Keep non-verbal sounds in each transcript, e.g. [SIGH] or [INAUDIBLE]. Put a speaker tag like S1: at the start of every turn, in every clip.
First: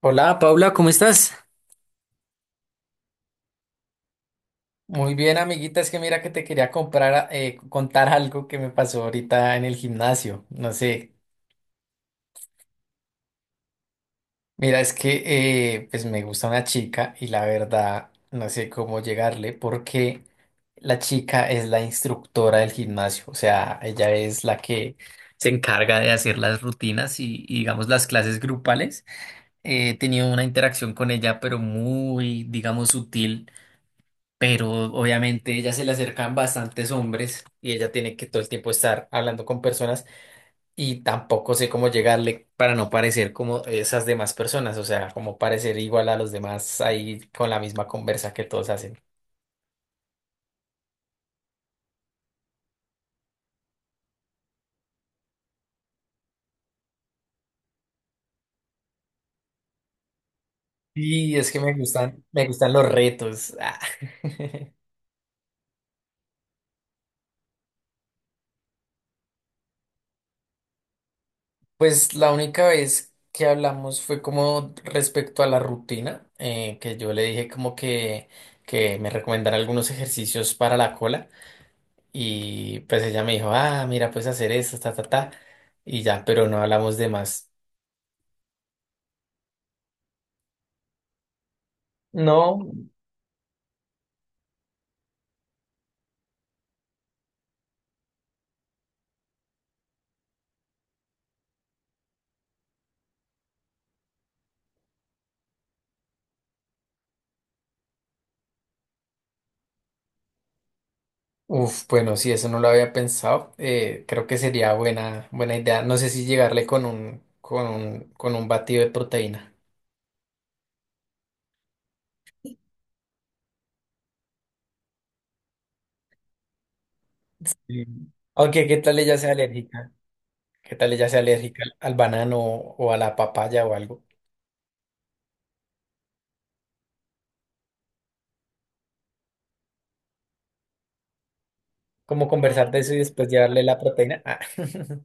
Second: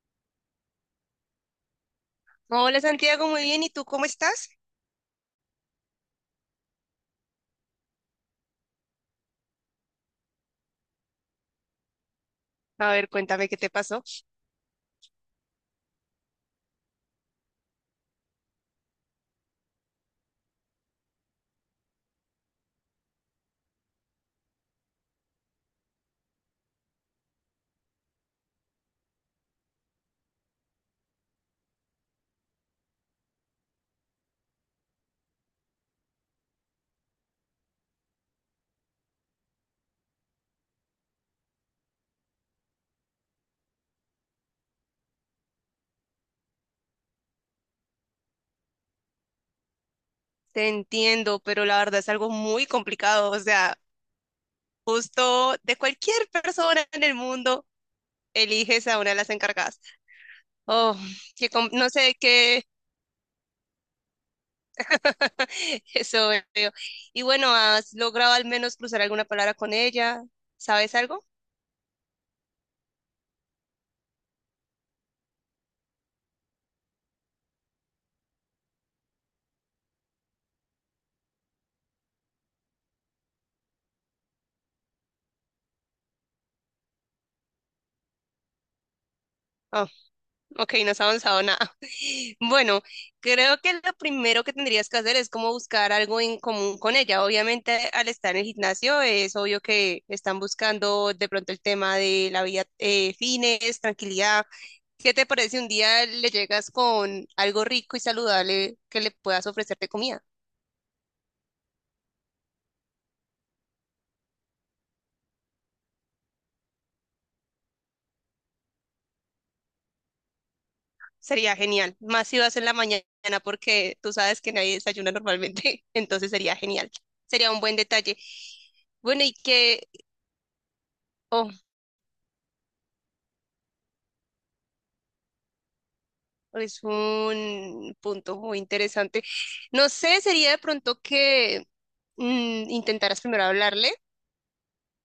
S1: Hola Paula, ¿cómo estás?
S2: Hola Santiago, muy bien. ¿Y tú cómo estás?
S1: Muy bien, amiguita, es que mira que te quería comprar, contar algo que me pasó ahorita en el gimnasio. No sé,
S2: A ver, cuéntame qué te pasó.
S1: mira, es que pues me gusta una chica y la verdad no sé cómo llegarle porque la chica es la instructora del gimnasio, o sea, ella es la que se encarga de hacer las rutinas y digamos las clases grupales. He tenido una interacción con ella, pero muy, digamos, sutil. Pero obviamente ella se le acercan bastantes hombres y ella tiene que todo el tiempo estar hablando con personas y tampoco sé cómo llegarle para no parecer como esas demás personas, o sea, como parecer igual a los demás ahí con la misma conversa que todos hacen.
S2: Te entiendo, pero la verdad es algo muy complicado. O sea, justo de cualquier persona en el mundo, eliges a una de las encargadas. Oh,
S1: Y
S2: que
S1: es que
S2: com-
S1: me
S2: no sé
S1: gustan, me
S2: qué
S1: gustan los retos. Ah. [LAUGHS]
S2: [LAUGHS] eso veo. Y bueno, ¿has logrado al menos cruzar alguna palabra con ella? ¿Sabes algo?
S1: Pues la única vez que hablamos fue como respecto a la rutina, que yo le dije como que me recomendara algunos ejercicios para la cola. Y pues ella me dijo, ah, mira, puedes hacer esto, ta, ta, ta. Y ya, pero no hablamos de más.
S2: Oh. Ok, no has avanzado nada. [LAUGHS]
S1: No,
S2: Bueno, creo que lo primero que tendrías que hacer es como buscar algo en común con ella. Obviamente, al estar en el gimnasio, es obvio que están buscando de pronto el tema de la vida, fines, tranquilidad. ¿Qué te parece si un día le llegas con algo rico y saludable que le puedas ofrecer de comida?
S1: uf, bueno, sí, eso no lo había pensado. Creo que sería buena idea. No sé si llegarle con con un batido de proteína.
S2: Sería genial. Más si vas en la mañana, porque tú sabes que nadie desayuna normalmente, [LAUGHS] entonces sería genial. Sería un buen
S1: Sí.
S2: detalle.
S1: Aunque, ¿qué tal ella
S2: Bueno,
S1: sea
S2: y que,
S1: alérgica? ¿Qué tal ella sea
S2: ojo,
S1: alérgica al banano o a la papaya o algo?
S2: es un punto muy interesante. No sé, sería de pronto que
S1: ¿Como conversar de eso y
S2: intentaras
S1: después
S2: primero
S1: llevarle la
S2: hablarle,
S1: proteína? Ah, [LAUGHS]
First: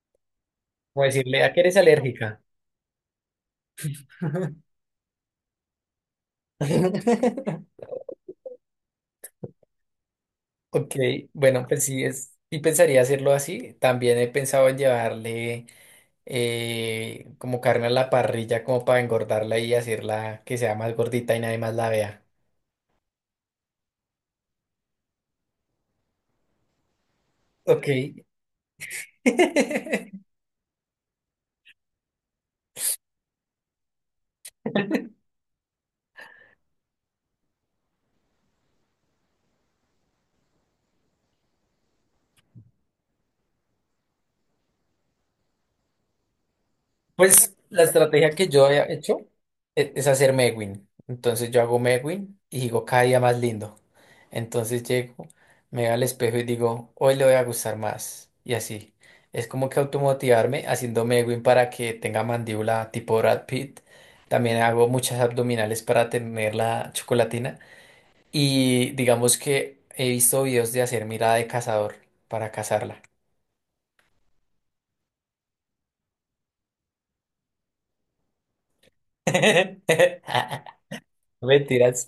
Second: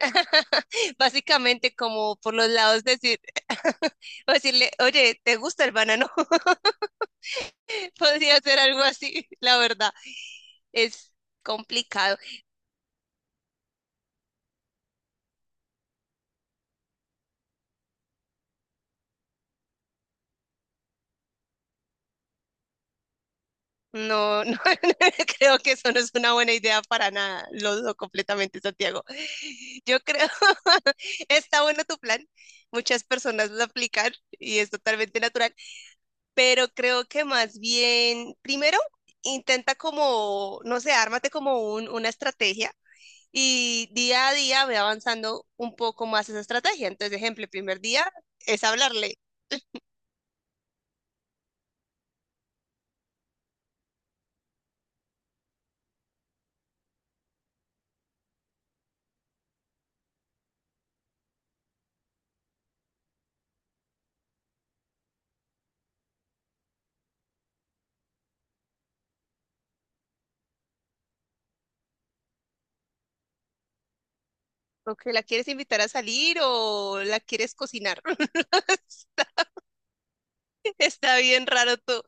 S2: [LAUGHS]
S1: como decirle, ¿a qué
S2: básicamente
S1: eres
S2: como por
S1: alérgica?
S2: los lados decir, [LAUGHS] o decirle, oye, ¿te gusta el banano? [LAUGHS]
S1: [LAUGHS]
S2: Podría ser algo así, la verdad.
S1: Ok,
S2: Es
S1: bueno, pues sí,
S2: complicado.
S1: sí pensaría hacerlo así. También he pensado en llevarle como carne a la parrilla como para engordarla y hacerla que sea más gordita y nadie más la vea.
S2: No, no, [LAUGHS] creo que eso no es una buena idea para nada. Lo
S1: Ok.
S2: dudo completamente, Santiago. Yo
S1: [LAUGHS]
S2: creo, [LAUGHS] está bueno tu plan. Muchas personas lo aplican y es totalmente natural. Pero creo que más bien, primero, intenta como, no sé, ármate como una estrategia y día a día ve avanzando un poco más esa estrategia. Entonces, ejemplo, el
S1: Pues
S2: primer
S1: la
S2: día
S1: estrategia que
S2: es
S1: yo he
S2: hablarle.
S1: hecho es hacer Megwin. Entonces yo hago Megwin y digo cada día más lindo. Entonces llego, me veo al espejo y digo, hoy le voy a gustar más. Y así. Es como que automotivarme haciendo Megwin para que tenga mandíbula tipo Brad Pitt. También hago muchas abdominales para tener la chocolatina. Y digamos que he visto videos de hacer mirada de cazador para cazarla.
S2: O que la quieres invitar a salir o la quieres cocinar. [LAUGHS]
S1: [LAUGHS]
S2: Está bien raro todo.
S1: Mentiras.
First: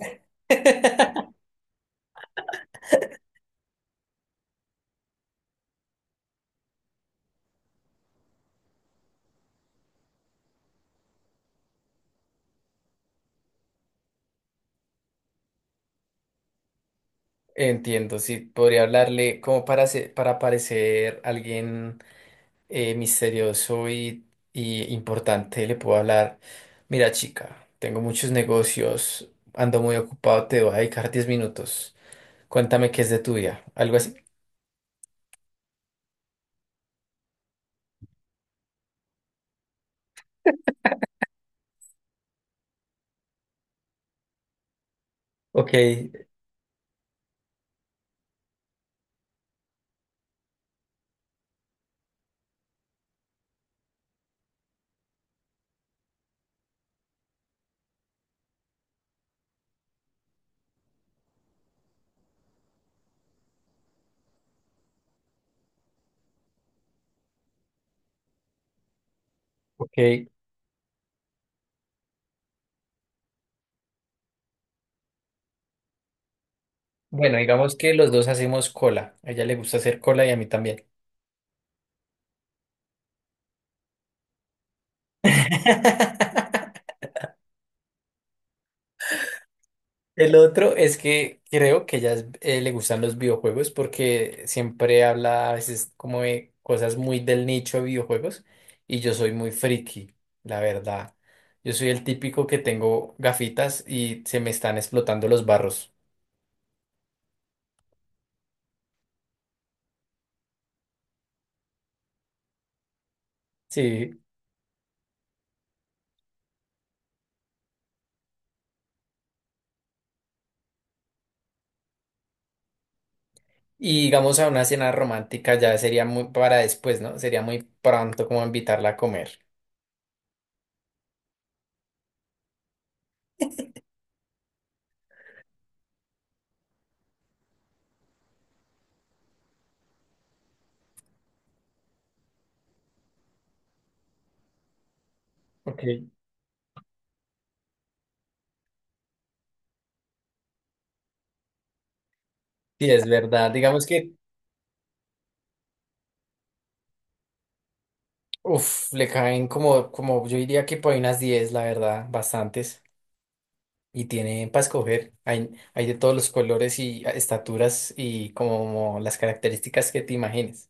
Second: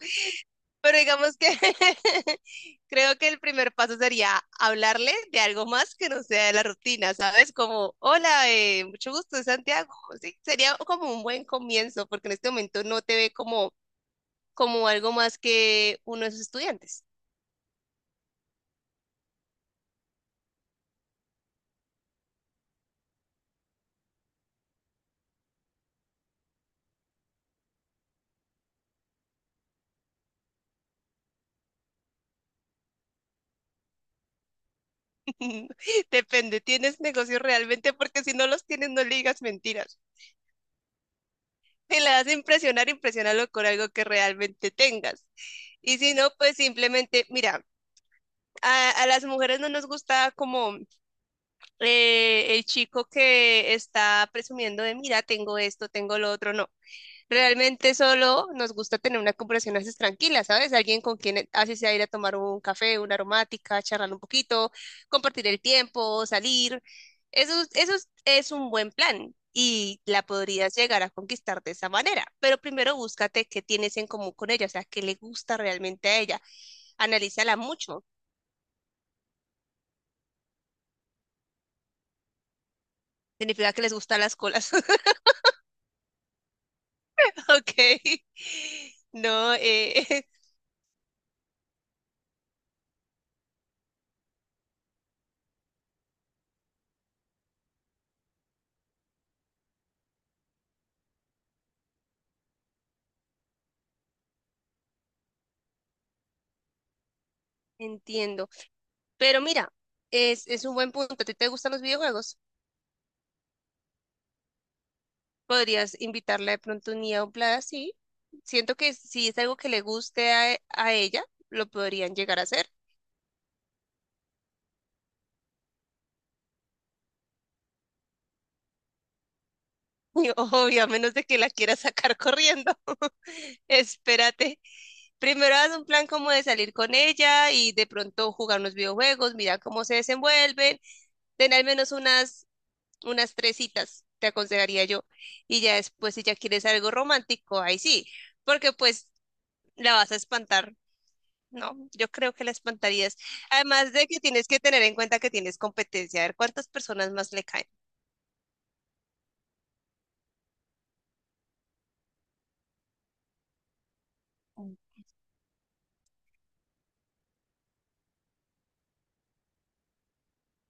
S2: Pero
S1: [LAUGHS]
S2: digamos que [LAUGHS] creo que el primer paso sería hablarle de algo más que no sea de la rutina, ¿sabes? Como, hola, mucho gusto, soy Santiago. Sí, sería como un buen comienzo, porque en este momento no te ve como, como algo más que uno de sus estudiantes.
S1: Entiendo, sí, podría hablarle como para para parecer alguien misterioso y importante, le puedo hablar, mira chica, tengo muchos negocios, ando muy ocupado, te voy a dedicar 10 minutos, cuéntame qué es de tu vida, algo así.
S2: [LAUGHS] Depende, ¿tienes negocios realmente? Porque si no los tienes, no le digas mentiras. Si la das a impresionar, impresiónalo con algo que realmente tengas.
S1: Ok,
S2: Y si no, pues simplemente, mira, a las mujeres no nos gusta como el chico que está presumiendo de, mira, tengo esto, tengo lo otro, no. Realmente solo nos gusta tener una conversación así tranquila, ¿sabes? Alguien con quien así sea ir a tomar un café, una aromática, charlar un poquito, compartir el tiempo, salir. Eso es un buen plan y la
S1: ok.
S2: podrías llegar a conquistar de esa manera. Pero primero búscate qué tienes en común con ella, o sea, qué le gusta realmente a ella.
S1: Bueno,
S2: Analízala
S1: digamos que
S2: mucho.
S1: los dos hacemos cola, a ella le gusta hacer cola y a mí también.
S2: Significa que les gustan las colas. [LAUGHS]
S1: [LAUGHS]
S2: [LAUGHS] Ok. No, [LAUGHS]
S1: El otro es que creo que ya le gustan los videojuegos porque siempre habla a veces como de cosas muy del nicho de videojuegos y yo soy muy friki, la verdad. Yo soy el típico que tengo gafitas y se me están explotando los barros.
S2: entiendo. Pero mira, es un buen punto. ¿A ti te gustan los videojuegos?
S1: Sí.
S2: Podrías invitarla de pronto un día a un plan así. Siento que si es algo que le guste a ella, lo podrían llegar a hacer. [LAUGHS]
S1: Y digamos a una cena romántica ya sería muy para después, ¿no? Sería muy pronto como invitarla a comer.
S2: Y obvio, a menos de que la quiera sacar corriendo. [LAUGHS] Espérate. Primero haz un plan como de salir con ella y de pronto jugar unos videojuegos, mira cómo se desenvuelven, ten al menos unas tres citas, te aconsejaría yo. Y ya
S1: Ok. Sí,
S2: después, si ya quieres algo romántico, ahí sí, porque pues la vas a espantar. No, yo creo que la
S1: es
S2: espantarías.
S1: verdad. Digamos
S2: Además de
S1: que,
S2: que tienes que tener en cuenta que tienes competencia, a ver cuántas personas más le caen.
S1: uff, le caen como, como yo diría que por ahí unas 10, la verdad, bastantes. Y tiene para
S2: Mm.
S1: escoger, hay de todos los colores y ah, estaturas y como las características que te imagines.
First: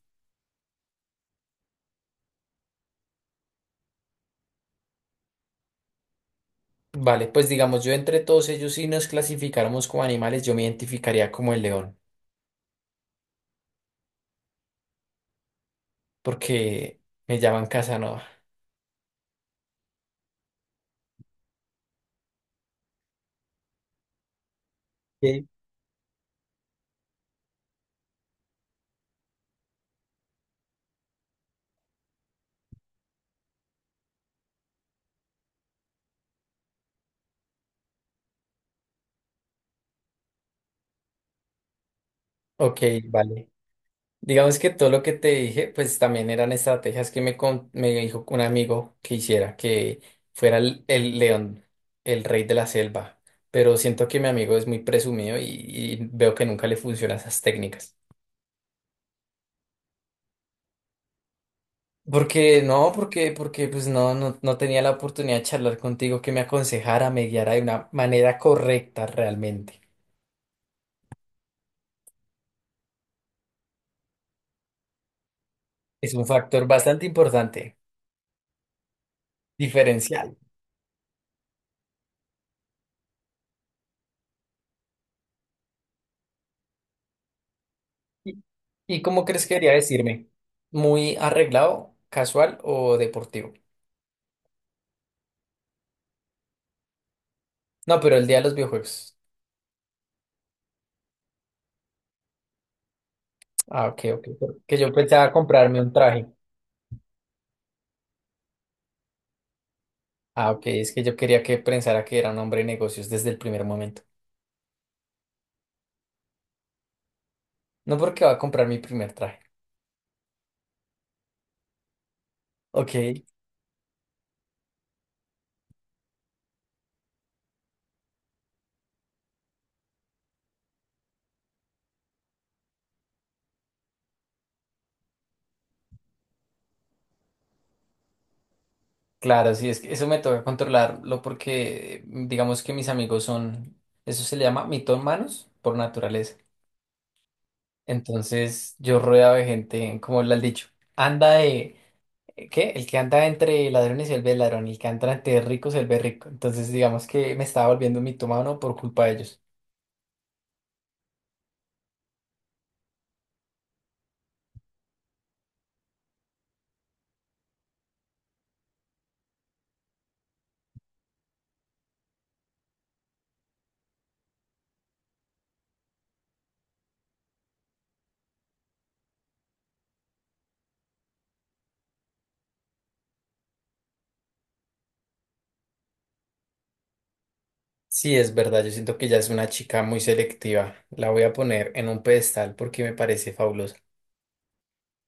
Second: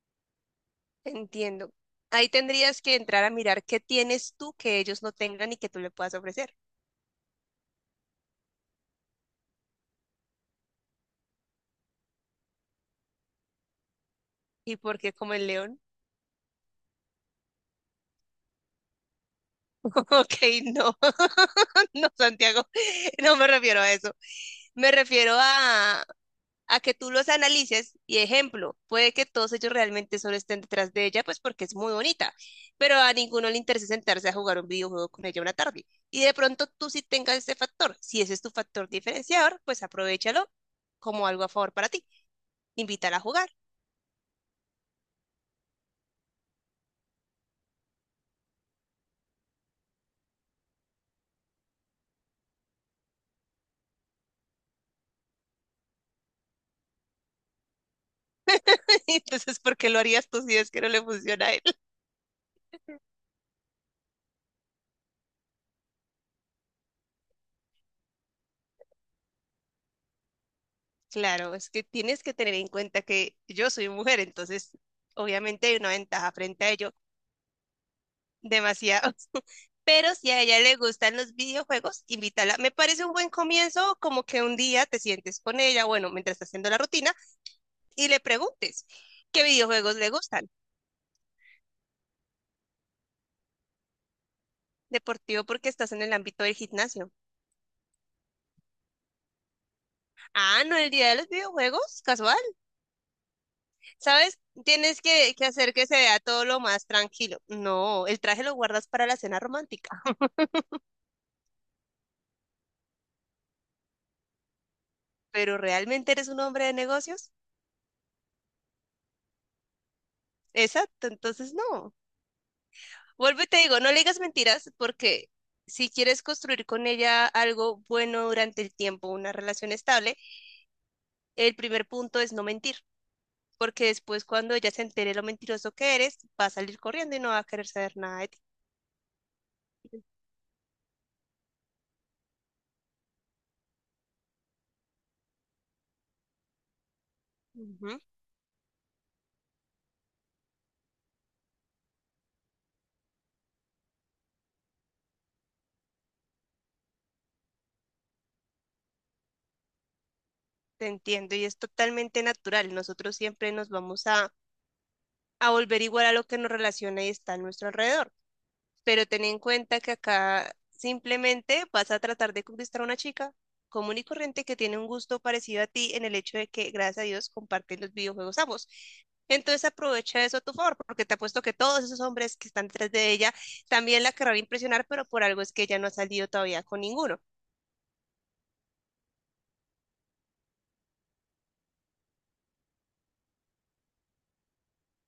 S2: Entiendo. Ahí tendrías que entrar a mirar qué tienes tú que ellos no tengan y que tú le puedas ofrecer.
S1: Vale, pues digamos, yo entre todos ellos, si nos clasificáramos como animales, yo me identificaría como el león,
S2: ¿Y por qué como el león?
S1: porque me llaman Casanova.
S2: [LAUGHS] Ok, no, [LAUGHS] no, Santiago, no me refiero a eso. Me refiero
S1: Ok.
S2: a que tú los analices y ejemplo, puede que todos ellos realmente solo estén detrás de ella, pues porque es muy bonita, pero a ninguno le interesa sentarse a jugar un videojuego con ella una tarde. Y de pronto tú sí tengas ese factor, si ese es tu factor diferenciador, pues aprovechalo como algo a favor para ti.
S1: Ok,
S2: Invítala a
S1: vale.
S2: jugar.
S1: Digamos que todo lo que te dije, pues también eran estrategias que me, me dijo un amigo que hiciera, que fuera el león, el rey de la selva. Pero siento que mi amigo es muy presumido y veo que nunca le funcionan esas técnicas.
S2: [LAUGHS] Entonces, ¿por qué lo harías tú si es que no le funciona a él? [LAUGHS]
S1: Porque pues no, no tenía la oportunidad de charlar contigo que me aconsejara, me guiara de una manera correcta realmente.
S2: Claro, es que tienes que tener en cuenta que yo soy mujer, entonces obviamente hay una
S1: Es un
S2: ventaja frente
S1: factor
S2: a ello
S1: bastante importante,
S2: demasiado. Pero si
S1: diferencial.
S2: a ella le gustan los videojuegos, invítala. Me parece un buen comienzo, como que un día te sientes con ella, bueno, mientras estás haciendo la rutina, y le
S1: ¿Y,
S2: preguntes
S1: y cómo
S2: qué
S1: crees que debería
S2: videojuegos le
S1: decirme?
S2: gustan.
S1: ¿Muy arreglado, casual o deportivo?
S2: Deportivo porque estás en el ámbito del gimnasio.
S1: No, pero el día de los videojuegos.
S2: Ah, no, el día de los videojuegos, casual.
S1: Ah, ok,
S2: ¿Sabes?
S1: ok. Que yo
S2: Tienes
S1: pensaba
S2: que, que hacer
S1: comprarme
S2: que
S1: un
S2: se vea
S1: traje.
S2: todo lo más tranquilo. No, el traje lo guardas para la cena romántica,
S1: Ah, ok, es que yo quería que pensara que era un hombre de negocios desde el primer momento.
S2: pero ¿realmente eres un hombre de negocios?
S1: No porque va a comprar mi primer traje.
S2: Exacto, entonces no.
S1: Ok.
S2: Vuelvo y te digo, no le digas mentiras porque si quieres construir con ella algo bueno durante el tiempo, una relación estable, el primer punto es no mentir, porque después cuando ella se entere lo mentiroso que eres, va a salir corriendo y no va a querer saber nada de ti.
S1: Claro, sí, es que eso me toca controlarlo porque digamos que mis amigos son, eso se le llama mitómanos por naturaleza.
S2: Ujú.
S1: Entonces yo rodeado de gente, como le has dicho, anda de, ¿qué? El que anda entre ladrones se vuelve ladrón, y el que anda entre ricos se vuelve rico. Entonces digamos que me estaba volviendo un mitómano por culpa de ellos.
S2: Te entiendo y es totalmente natural. Nosotros siempre nos vamos a volver igual a lo que nos relaciona y está a nuestro alrededor. Pero ten en cuenta que acá simplemente vas a tratar de conquistar a una chica común y corriente que tiene un gusto parecido a ti en el hecho de que, gracias a Dios, comparten los videojuegos ambos. Entonces aprovecha eso a tu favor, porque te apuesto que todos esos hombres que están detrás de ella también la querrán impresionar, pero por algo es que ella no ha salido todavía con ninguno.
S1: Sí, es verdad, yo siento que ya es una chica muy selectiva. La voy a poner en un pedestal porque me parece fabulosa.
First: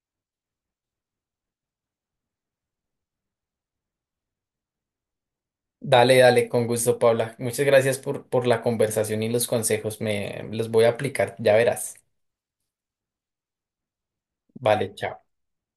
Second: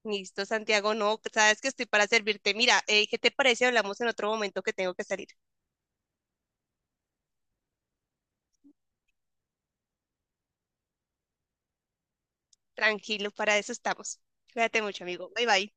S2: Listo, Santiago, no, sabes que estoy para servirte. Mira, ¿qué te parece? Hablamos en otro momento que tengo que salir.
S1: Dale, dale, con gusto, Paula. Muchas gracias por la conversación y los consejos. Me los voy a aplicar, ya verás.
S2: Tranquilo, para eso estamos. Cuídate
S1: Vale,
S2: mucho,
S1: chao.
S2: amigo. Bye bye.